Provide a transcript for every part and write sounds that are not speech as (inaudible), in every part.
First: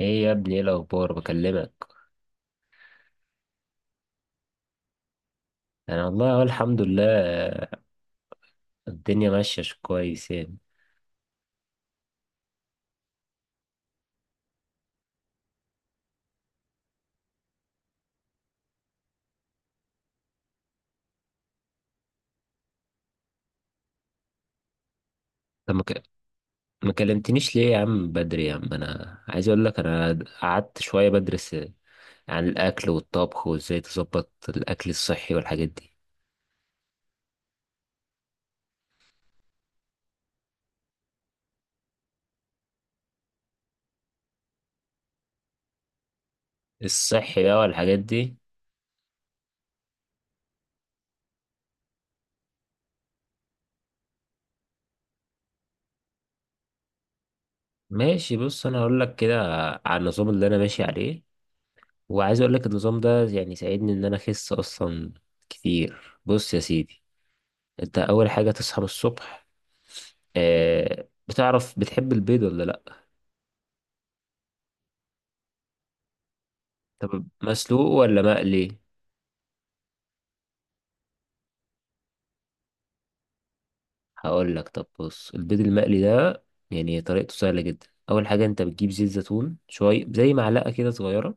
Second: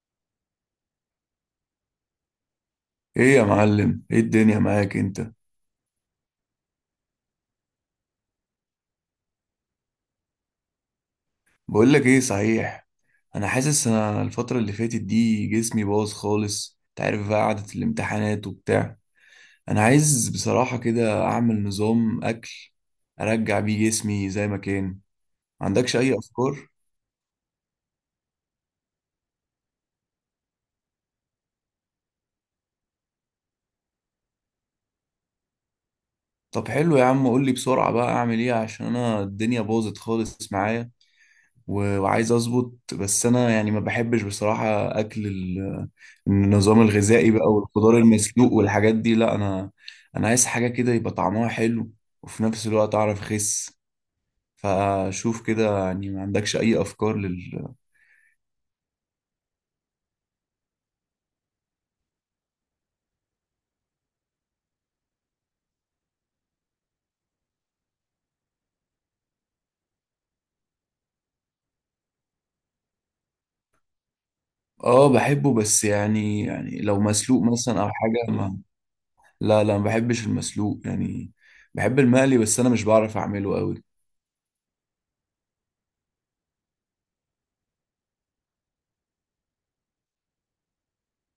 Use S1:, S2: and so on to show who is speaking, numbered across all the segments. S1: ايه يا ابني، ايه الاخبار؟ بكلمك.
S2: ايه يا معلم، ايه الدنيا معاك انت؟
S1: انا والله اقول الحمد لله، الدنيا ماشيه كويس يعني.
S2: بقول لك ايه صحيح. انا حاسس الفتره اللي فاتت دي جسمي باظ خالص، انت عارف بقى، قعده الامتحانات وبتاع. انا عايز بصراحه كده اعمل نظام اكل ارجع بيه جسمي زي ما كان. ما
S1: طب
S2: عندكش اي افكار؟
S1: ما كلمتنيش ليه يا عم؟ بدري يا عم. انا عايز اقول لك، انا قعدت شويه بدرس عن الاكل والطبخ وازاي تظبط الاكل الصحي والحاجات دي.
S2: طب حلو يا عم، قول لي بسرعه بقى اعمل ايه، عشان انا الدنيا باظت خالص معايا. وعايز اظبط، بس انا يعني ما بحبش بصراحة اكل النظام الغذائي
S1: الصحي
S2: بقى
S1: بقى
S2: والخضار
S1: والحاجات دي.
S2: المسلوق والحاجات دي. لا انا عايز حاجة كده يبقى طعمها حلو، وفي نفس الوقت اعرف اخس. فشوف كده يعني، ما عندكش اي افكار لل؟
S1: ماشي، بص انا هقول لك كده على النظام اللي انا ماشي عليه، وعايز اقول لك النظام ده يعني ساعدني ان انا اخس اصلا كتير. بص يا سيدي، انت اول حاجه تصحى من الصبح. آه، بتعرف بتحب البيض ولا لا؟
S2: اه بحبه، بس يعني لو
S1: طب
S2: مسلوق
S1: مسلوق
S2: مثلا او
S1: ولا
S2: حاجة ما...
S1: مقلي؟
S2: لا لا، ما بحبش المسلوق يعني. بحب المقلي، بس انا مش بعرف اعمله قوي.
S1: هقول لك، طب بص البيض المقلي ده يعني طريقته سهله جدا. اول حاجه انت بتجيب زيت زيتون شويه، زي معلقه كده صغيره،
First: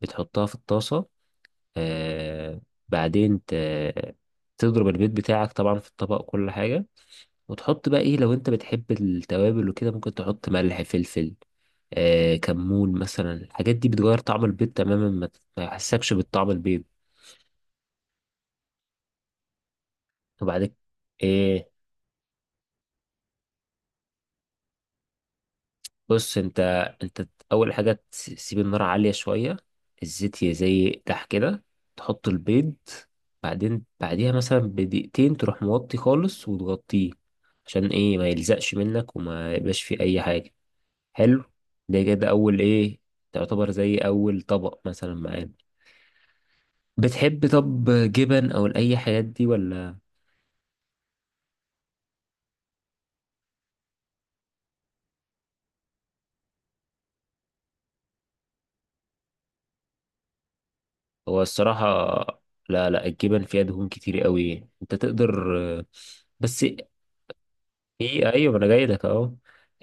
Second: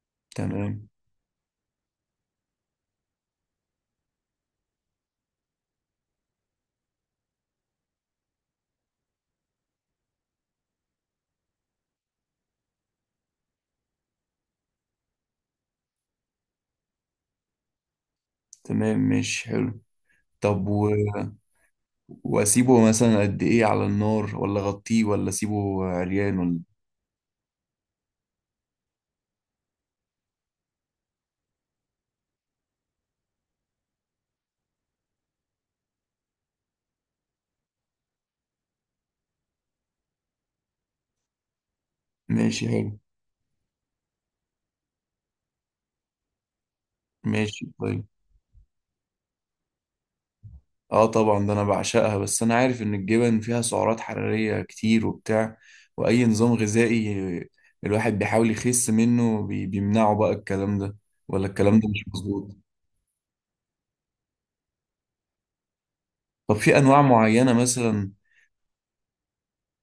S1: بتحطها في
S2: تمام.
S1: الطاسه. آه، بعدين تضرب البيض بتاعك طبعا في الطبق، كل حاجه. وتحط بقى ايه، لو انت بتحب التوابل وكده ممكن تحط ملح، فلفل، آه كمون مثلا. الحاجات دي بتغير طعم البيض تماما، ما ما يحسكش بالطعم البيض.
S2: تمام مش حلو.
S1: وبعد
S2: طب
S1: ايه،
S2: واسيبه مثلا قد ايه على النار، ولا اغطيه، ولا اسيبه
S1: بص
S2: عريان، ولا
S1: انت
S2: إيه؟
S1: انت اول حاجه تسيب النار عاليه شويه، الزيت يزيح كده، تحط البيض. بعدين بعديها مثلا بدقيقتين تروح موطي خالص وتغطيه. عشان ايه؟ ما يلزقش منك وما يبقاش فيه اي حاجه. حلو. ده كده اول
S2: ماشي
S1: ايه،
S2: حلو.
S1: تعتبر زي اول طبق مثلا معانا. بتحب
S2: ماشي
S1: طب
S2: طيب.
S1: جبن او اي حاجات دي ولا؟
S2: اه طبعا ده انا بعشقها، بس انا عارف ان الجبن فيها سعرات حرارية كتير وبتاع، واي نظام غذائي الواحد بيحاول يخس منه بيمنعه بقى الكلام ده،
S1: هو
S2: ولا الكلام
S1: الصراحه،
S2: ده مش مظبوط؟
S1: لا لا، الجبن فيها دهون كتير قوي. انت تقدر
S2: طب
S1: بس.
S2: في انواع معينة مثلا؟
S1: في، ايوه، ما انا جاي لك اهو.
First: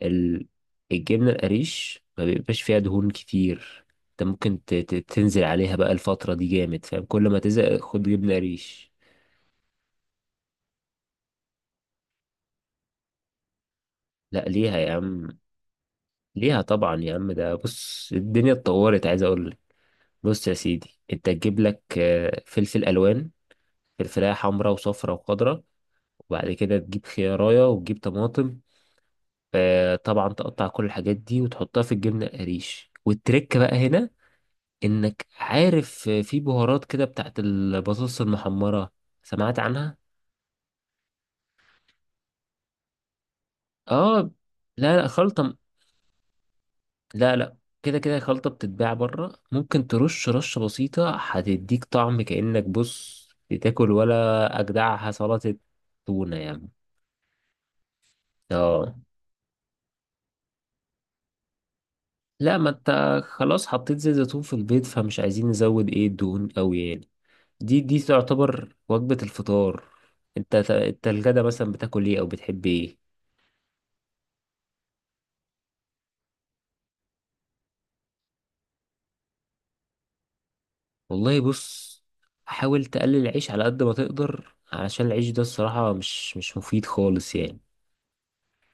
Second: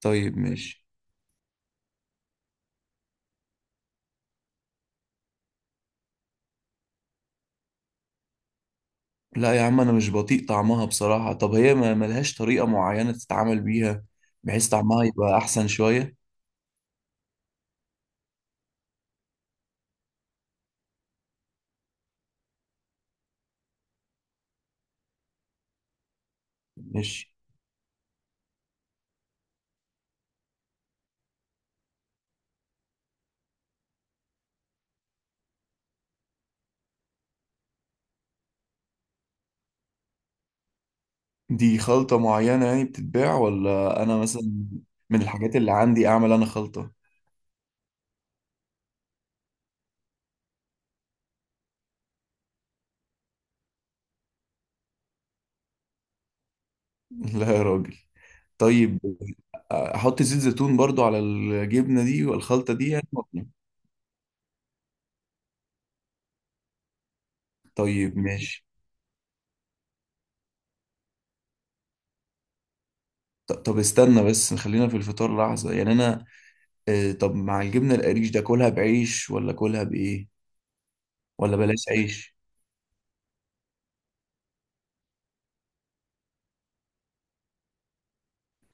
S2: طيب
S1: ال-
S2: ماشي.
S1: الجبنه القريش ما بيبقاش فيها دهون كتير. انت ممكن تنزل عليها بقى الفتره دي جامد، فاهم؟ كل ما تزهق خد جبنه قريش.
S2: لا يا عم، انا مش بطيق طعمها بصراحة. طب هي ما ملهاش طريقة معينة تتعامل بيها
S1: لا،
S2: بحيث
S1: ليها يا
S2: طعمها يبقى
S1: عم،
S2: احسن شوية؟
S1: ليها طبعا يا عم. ده بص الدنيا اتطورت، عايز اقول لك. بص يا سيدي، انت تجيب لك آه، فلفل الوان، فلفلايه حمراء وصفراء وخضراء، وبعد كده تجيب
S2: ماشي.
S1: خيارية وتجيب طماطم. آه، طبعا تقطع كل الحاجات دي وتحطها في الجبنه القريش. والتركه بقى هنا، انك عارف في بهارات كده بتاعت البطاطس المحمرة. سمعت عنها؟
S2: دي خلطة معينة يعني بتتباع، ولا أنا
S1: اه.
S2: مثلا
S1: لا لا،
S2: من
S1: خلطة.
S2: الحاجات اللي عندي أعمل أنا خلطة؟
S1: لا لا، كده كده خلطة بتتباع بره. ممكن ترش رشة بسيطة، هتديك طعم كأنك بص بتاكل ولا أجدعها سلطة تونة يعني.
S2: (laughs) لا يا راجل.
S1: اه.
S2: طيب. أحط زيت زيتون برضو على الجبنة دي
S1: لا، ما
S2: والخلطة دي
S1: انت
S2: يعني ولا؟
S1: خلاص حطيت زيت زيتون في البيت، فمش عايزين نزود ايه الدهون قوي يعني. دي
S2: طيب ماشي.
S1: تعتبر وجبة الفطار. انت الغدا مثلا بتاكل ايه او بتحب ايه؟
S2: طب استنى بس، خلينا في الفطار لحظة، يعني أنا، طب مع الجبنة القريش ده كلها بعيش ولا كلها بإيه،
S1: والله
S2: ولا بلاش
S1: بص،
S2: عيش؟
S1: حاول تقلل العيش على قد ما تقدر، علشان العيش ده الصراحة مش مفيد خالص يعني.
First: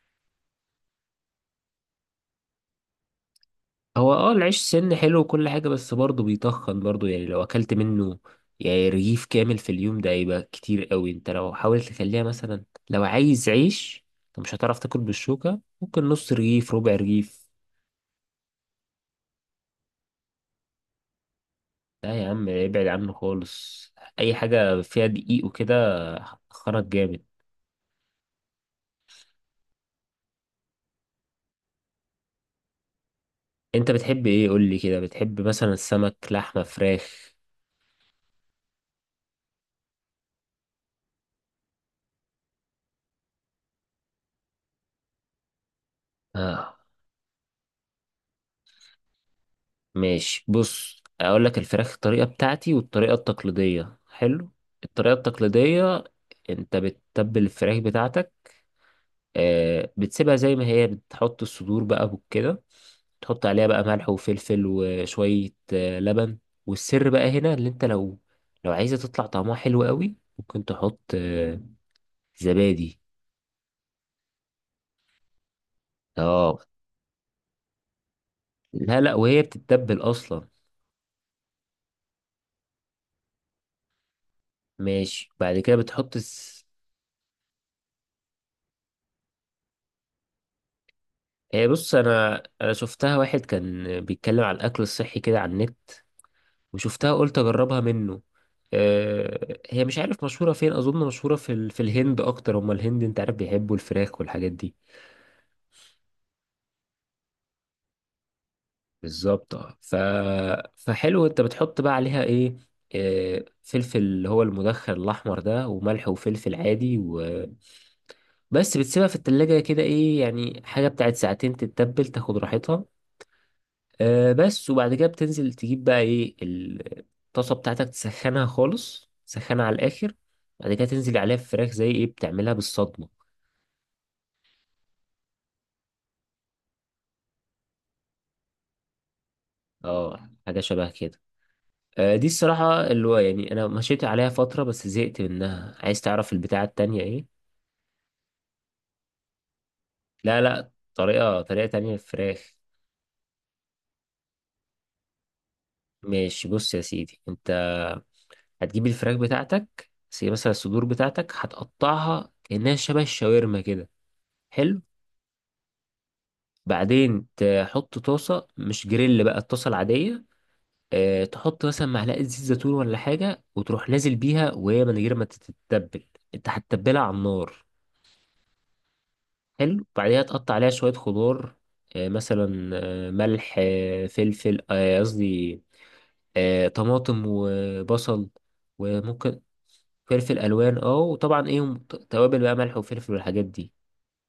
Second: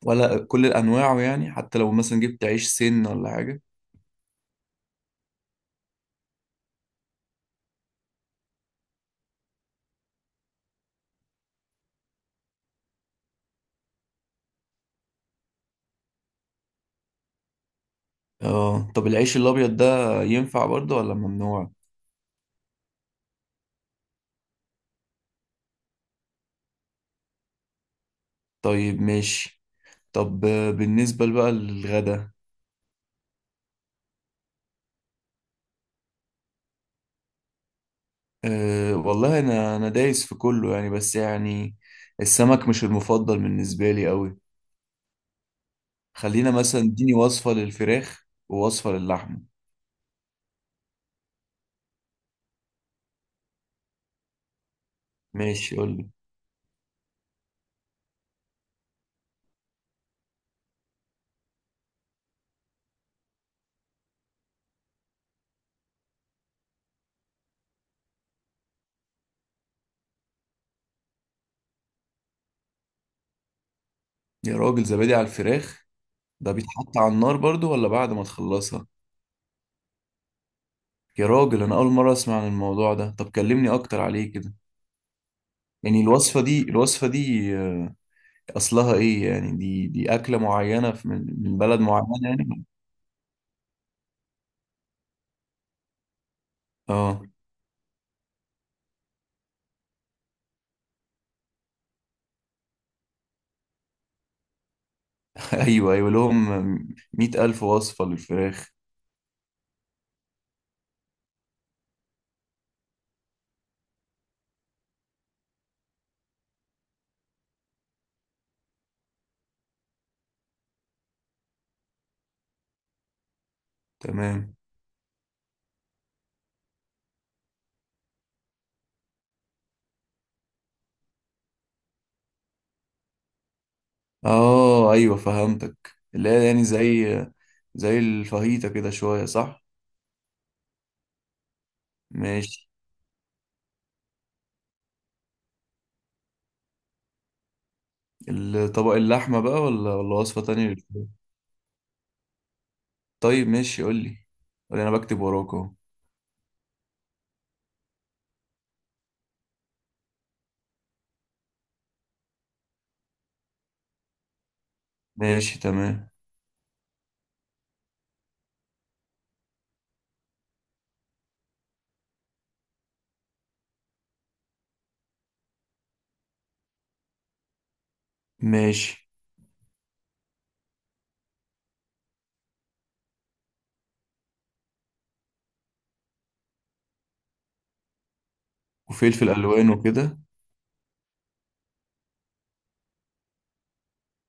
S2: ولا كل أنواعه يعني، حتى لو مثلا جبت عيش سن ولا حاجة؟
S1: هو اه، العيش سن حلو وكل حاجة، بس برضه بيتخن برضه. يعني لو أكلت منه يعني رغيف كامل في اليوم، ده هيبقى كتير قوي. انت لو حاولت تخليها مثلا، لو عايز عيش، انت مش هتعرف تاكل بالشوكة، ممكن نص رغيف، ربع رغيف.
S2: اه طب العيش الأبيض ده ينفع برضو ولا ممنوع؟
S1: لا يا عم، ابعد عنه خالص. أي حاجة فيها دقيق وكده هتخنك جامد.
S2: طيب ماشي. طب بالنسبة بقى للغدا،
S1: انت بتحب ايه؟ قولي كده، بتحب مثلا السمك، لحمة، فراخ؟
S2: أه والله أنا دايس في كله يعني، بس يعني السمك مش المفضل بالنسبة لي أوي. خلينا
S1: اه،
S2: مثلا اديني وصفة للفراخ ووصفة للحمة.
S1: ماشي. بص اقول لك الفراخ، الطريقه بتاعتي والطريقه التقليديه حلو. الطريقه
S2: ماشي
S1: التقليديه،
S2: قولي.
S1: انت بتتبل الفراخ بتاعتك، آه، بتسيبها زي ما هي، بتحط الصدور بقى كده، تحط عليها بقى ملح وفلفل وشويه آه لبن. والسر بقى هنا، اللي انت لو عايزه تطلع طعمها حلو قوي، ممكن تحط آه زبادي.
S2: يا راجل، زبادي على الفراخ؟ ده
S1: اه.
S2: بيتحط على النار برضو ولا بعد ما تخلصها؟
S1: لا لا، وهي بتتبل اصلا.
S2: يا راجل، أنا أول مرة أسمع عن الموضوع ده. طب كلمني أكتر عليه كده.
S1: ماشي، بعد كده
S2: يعني
S1: بتحط
S2: الوصفة دي الوصفة دي أصلها إيه يعني، دي أكلة معينة من
S1: هي
S2: بلد
S1: بص،
S2: معينة
S1: انا
S2: يعني؟
S1: انا شفتها واحد كان بيتكلم على الاكل الصحي كده على النت، وشفتها
S2: اه
S1: قلت اجربها منه. آه، هي مش عارف مشهوره فين، اظن مشهوره في الهند اكتر. هما الهند انت عارف بيحبوا الفراخ والحاجات دي.
S2: ايوه ايوه لهم، مئة الف وصفة للفراخ.
S1: بالظبط اه، فحلو. انت بتحط بقى عليها ايه؟ آه، فلفل اللي هو المدخن الاحمر ده، وملح وفلفل عادي وبس. بتسيبها في التلاجة كده ايه يعني، حاجه بتاعت ساعتين، تتبل تاخد راحتها. آه
S2: تمام.
S1: بس. وبعد كده بتنزل تجيب بقى ايه، الطاسة بتاعتك تسخنها خالص، تسخنها على الآخر. بعد كده تنزل عليها الفراخ زي ايه، بتعملها بالصدمة.
S2: اه ايوه فهمتك، اللي هي يعني زي الفاهيتا كده شوية صح؟
S1: اه حاجة شبه كده. آه، دي
S2: ماشي.
S1: الصراحة اللي هو يعني أنا مشيت عليها فترة بس زهقت منها. عايز تعرف البتاعة التانية ايه؟
S2: الطبق اللحمة بقى، ولا
S1: لا
S2: وصفة تانية
S1: لا،
S2: للفراخ؟
S1: طريقة تانية للفراخ.
S2: طيب ماشي قول لي. قول لي انا بكتب وراك اهو.
S1: ماشي، بص يا سيدي انت هتجيب الفراخ بتاعتك، زي مثلا الصدور بتاعتك هتقطعها كأنها شبه الشاورما كده. حلو.
S2: ماشي تمام.
S1: بعدين تحط طاسة، مش جريل بقى، الطاسة العادية. آه، تحط مثلا معلقة زيت زيتون ولا حاجة، وتروح نازل بيها وهي من غير ما تتبل، انت هتتبلها على النار.
S2: ماشي.
S1: حلو، بعديها تقطع عليها شوية خضار، آه، مثلا آه، ملح، آه، فلفل، آه، قصدي آه، طماطم وبصل.
S2: وفلفل
S1: وممكن
S2: الوان وكده.
S1: فلفل الوان، اه، وطبعا ايه، توابل بقى، ملح وفلفل والحاجات دي.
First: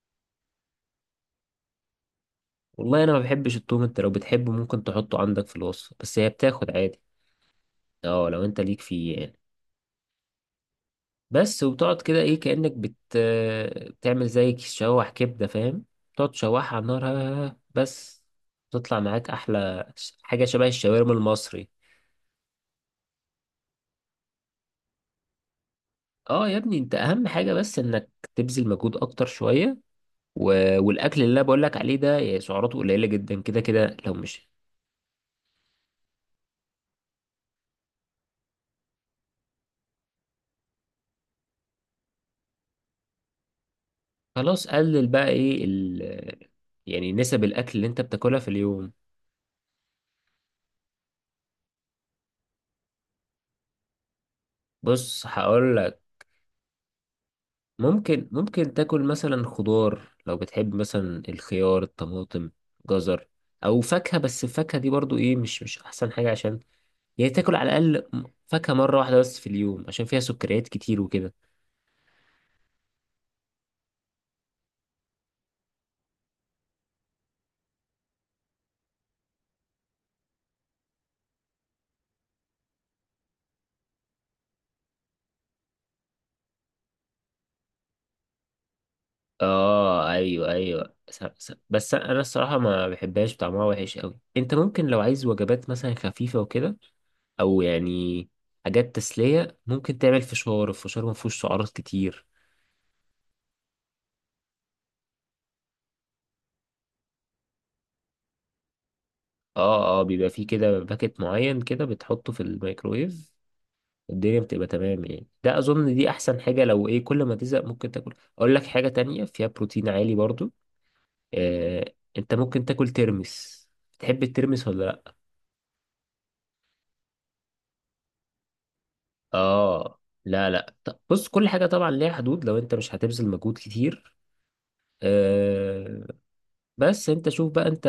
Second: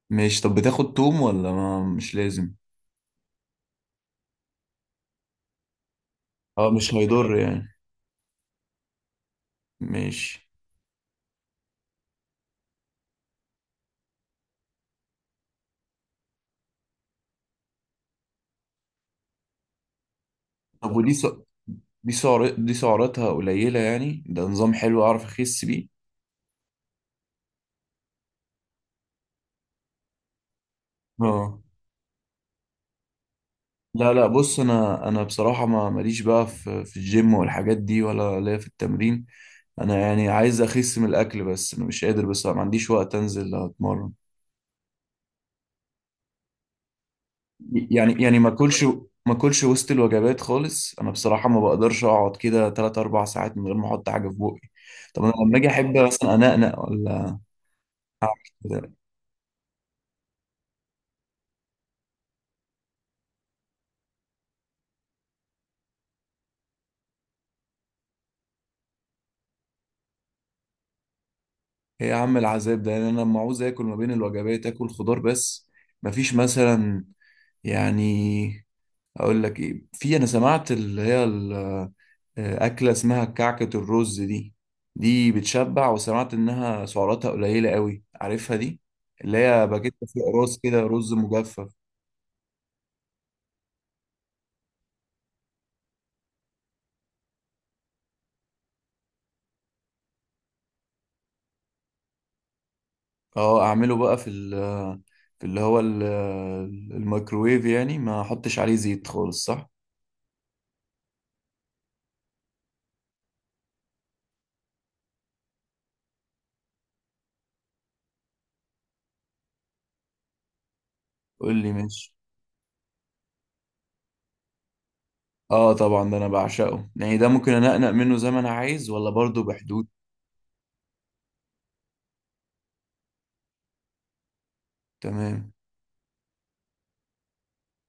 S2: ماشي طب بتاخد توم ولا ما مش لازم؟
S1: والله انا ما بحبش التوم. انت لو بتحبه ممكن تحطه عندك في الوصفة، بس هي
S2: اه
S1: بتاخد
S2: مش
S1: عادي.
S2: هيضر يعني.
S1: اه لو انت ليك فيه يعني.
S2: ماشي.
S1: بس. وبتقعد كده ايه، كأنك بتعمل زي تشوح كبدة، فاهم؟ تقعد تشوحها على النار بس. تطلع معاك احلى حاجة شبه
S2: طب
S1: الشاورما
S2: ودي سع...
S1: المصري.
S2: دي سعر... دي سعراتها قليلة يعني، ده نظام حلو اعرف اخس بيه؟
S1: اه يا ابني، انت اهم حاجة بس انك تبذل مجهود اكتر شوية و... والاكل اللي انا
S2: اه
S1: بقول لك عليه ده يعني سعراته قليلة جدا. كده كده
S2: لا
S1: لو
S2: لا
S1: مش.
S2: بص، انا بصراحه ما ماليش بقى في الجيم والحاجات دي، ولا ليا في التمرين. انا يعني عايز اخس من الاكل، بس انا مش قادر، بس ما عنديش وقت انزل اتمرن.
S1: خلاص، قلل بقى ايه يعني نسب الاكل اللي انت
S2: يعني
S1: بتاكلها
S2: يعني
S1: في
S2: ما اكلش.
S1: اليوم.
S2: ما اكلش وسط الوجبات خالص، انا بصراحه ما بقدرش اقعد كده 3 4 ساعات من غير ما احط حاجه في بقي. طب
S1: بص
S2: انا لما اجي
S1: هقول.
S2: احب مثلا انقنق ولا
S1: ممكن
S2: اعمل
S1: ممكن
S2: كده.
S1: تاكل مثلا خضار، لو بتحب مثلا الخيار، الطماطم، جزر، او فاكهة. بس الفاكهة دي برضو ايه، مش احسن حاجة، عشان يعني تاكل على الاقل فاكهة مرة واحدة بس في اليوم، عشان فيها سكريات كتير وكده.
S2: ايه يا عم العذاب ده يعني؟ انا لما عاوز اكل ما بين الوجبات اكل خضار بس، مفيش مثلا يعني؟ اقول لك ايه، في انا سمعت اللي هي اكله اسمها كعكه الرز دي. دي بتشبع، وسمعت انها سعراتها قليله قوي. عارفها دي؟ اللي هي باكيت
S1: اه
S2: فيه
S1: ايوه
S2: رز كده،
S1: ايوه،
S2: رز مجفف.
S1: بس انا الصراحة ما بحبهاش، طعمها وحش قوي. انت ممكن لو عايز وجبات مثلا خفيفة وكده، او يعني حاجات تسلية، ممكن تعمل فشار. الفشار ما فيهوش سعرات كتير.
S2: اه اعمله بقى في ال آه، في اللي هو ال- آه، الميكروويف يعني، ما احطش عليه زيت خالص صح؟
S1: اه اه، بيبقى فيه كده باكت معين كده بتحطه في الميكرويف، الدنيا بتبقى تمام يعني. ده اظن دي احسن حاجة. لو ايه كل ما تزهق، ممكن تاكل، اقول لك حاجة تانية فيها بروتين عالي برضو،
S2: قول لي
S1: آه،
S2: ماشي.
S1: انت ممكن تاكل ترمس. تحب الترمس ولا لا؟
S2: اه طبعا ده انا بعشقه يعني، ده ممكن انقنق منه زي ما انا عايز ولا برضه بحدود؟
S1: اه لا لا، طب بص كل حاجة طبعا ليها حدود، لو انت مش هتبذل مجهود كتير.
S2: تمام.
S1: آه بس. انت شوف بقى، انت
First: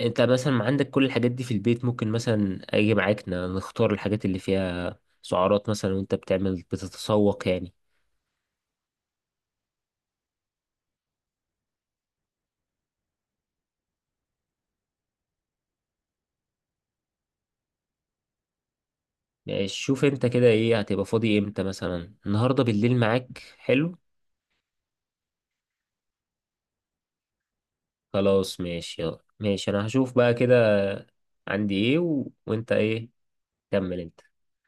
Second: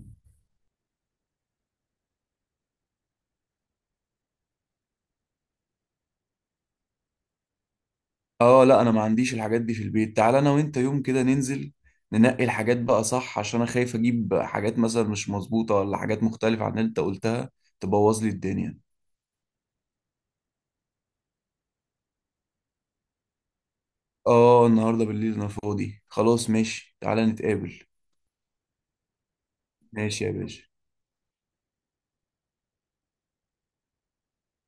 S1: انت مثلا عندك كل الحاجات دي في البيت؟ ممكن مثلا اجي معاك نختار الحاجات اللي فيها سعرات مثلا، وانت بتعمل بتتسوق يعني.
S2: اه لا، انا ما عنديش الحاجات دي في البيت، تعال انا وانت يوم كده ننزل ننقي الحاجات بقى صح، عشان انا خايف اجيب حاجات مثلا مش مظبوطة ولا حاجات مختلفة عن اللي انت قلتها تبوظ لي الدنيا.
S1: يعني شوف انت كده، ايه هتبقى فاضي امتى؟ مثلا النهارده بالليل معاك حلو.
S2: اه النهاردة بالليل انا فاضي خلاص، ماشي تعال نتقابل.
S1: خلاص ماشي، يلا ماشي، انا هشوف
S2: ماشي يا
S1: بقى
S2: باشا.
S1: كده. عندي ايه وانت ايه، كمل انت.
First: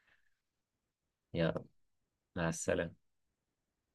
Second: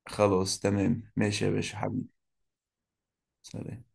S2: خلاص تمام ماشي يا
S1: يلا،
S2: باشا حبيبي.
S1: مع السلامة.
S2: سلام.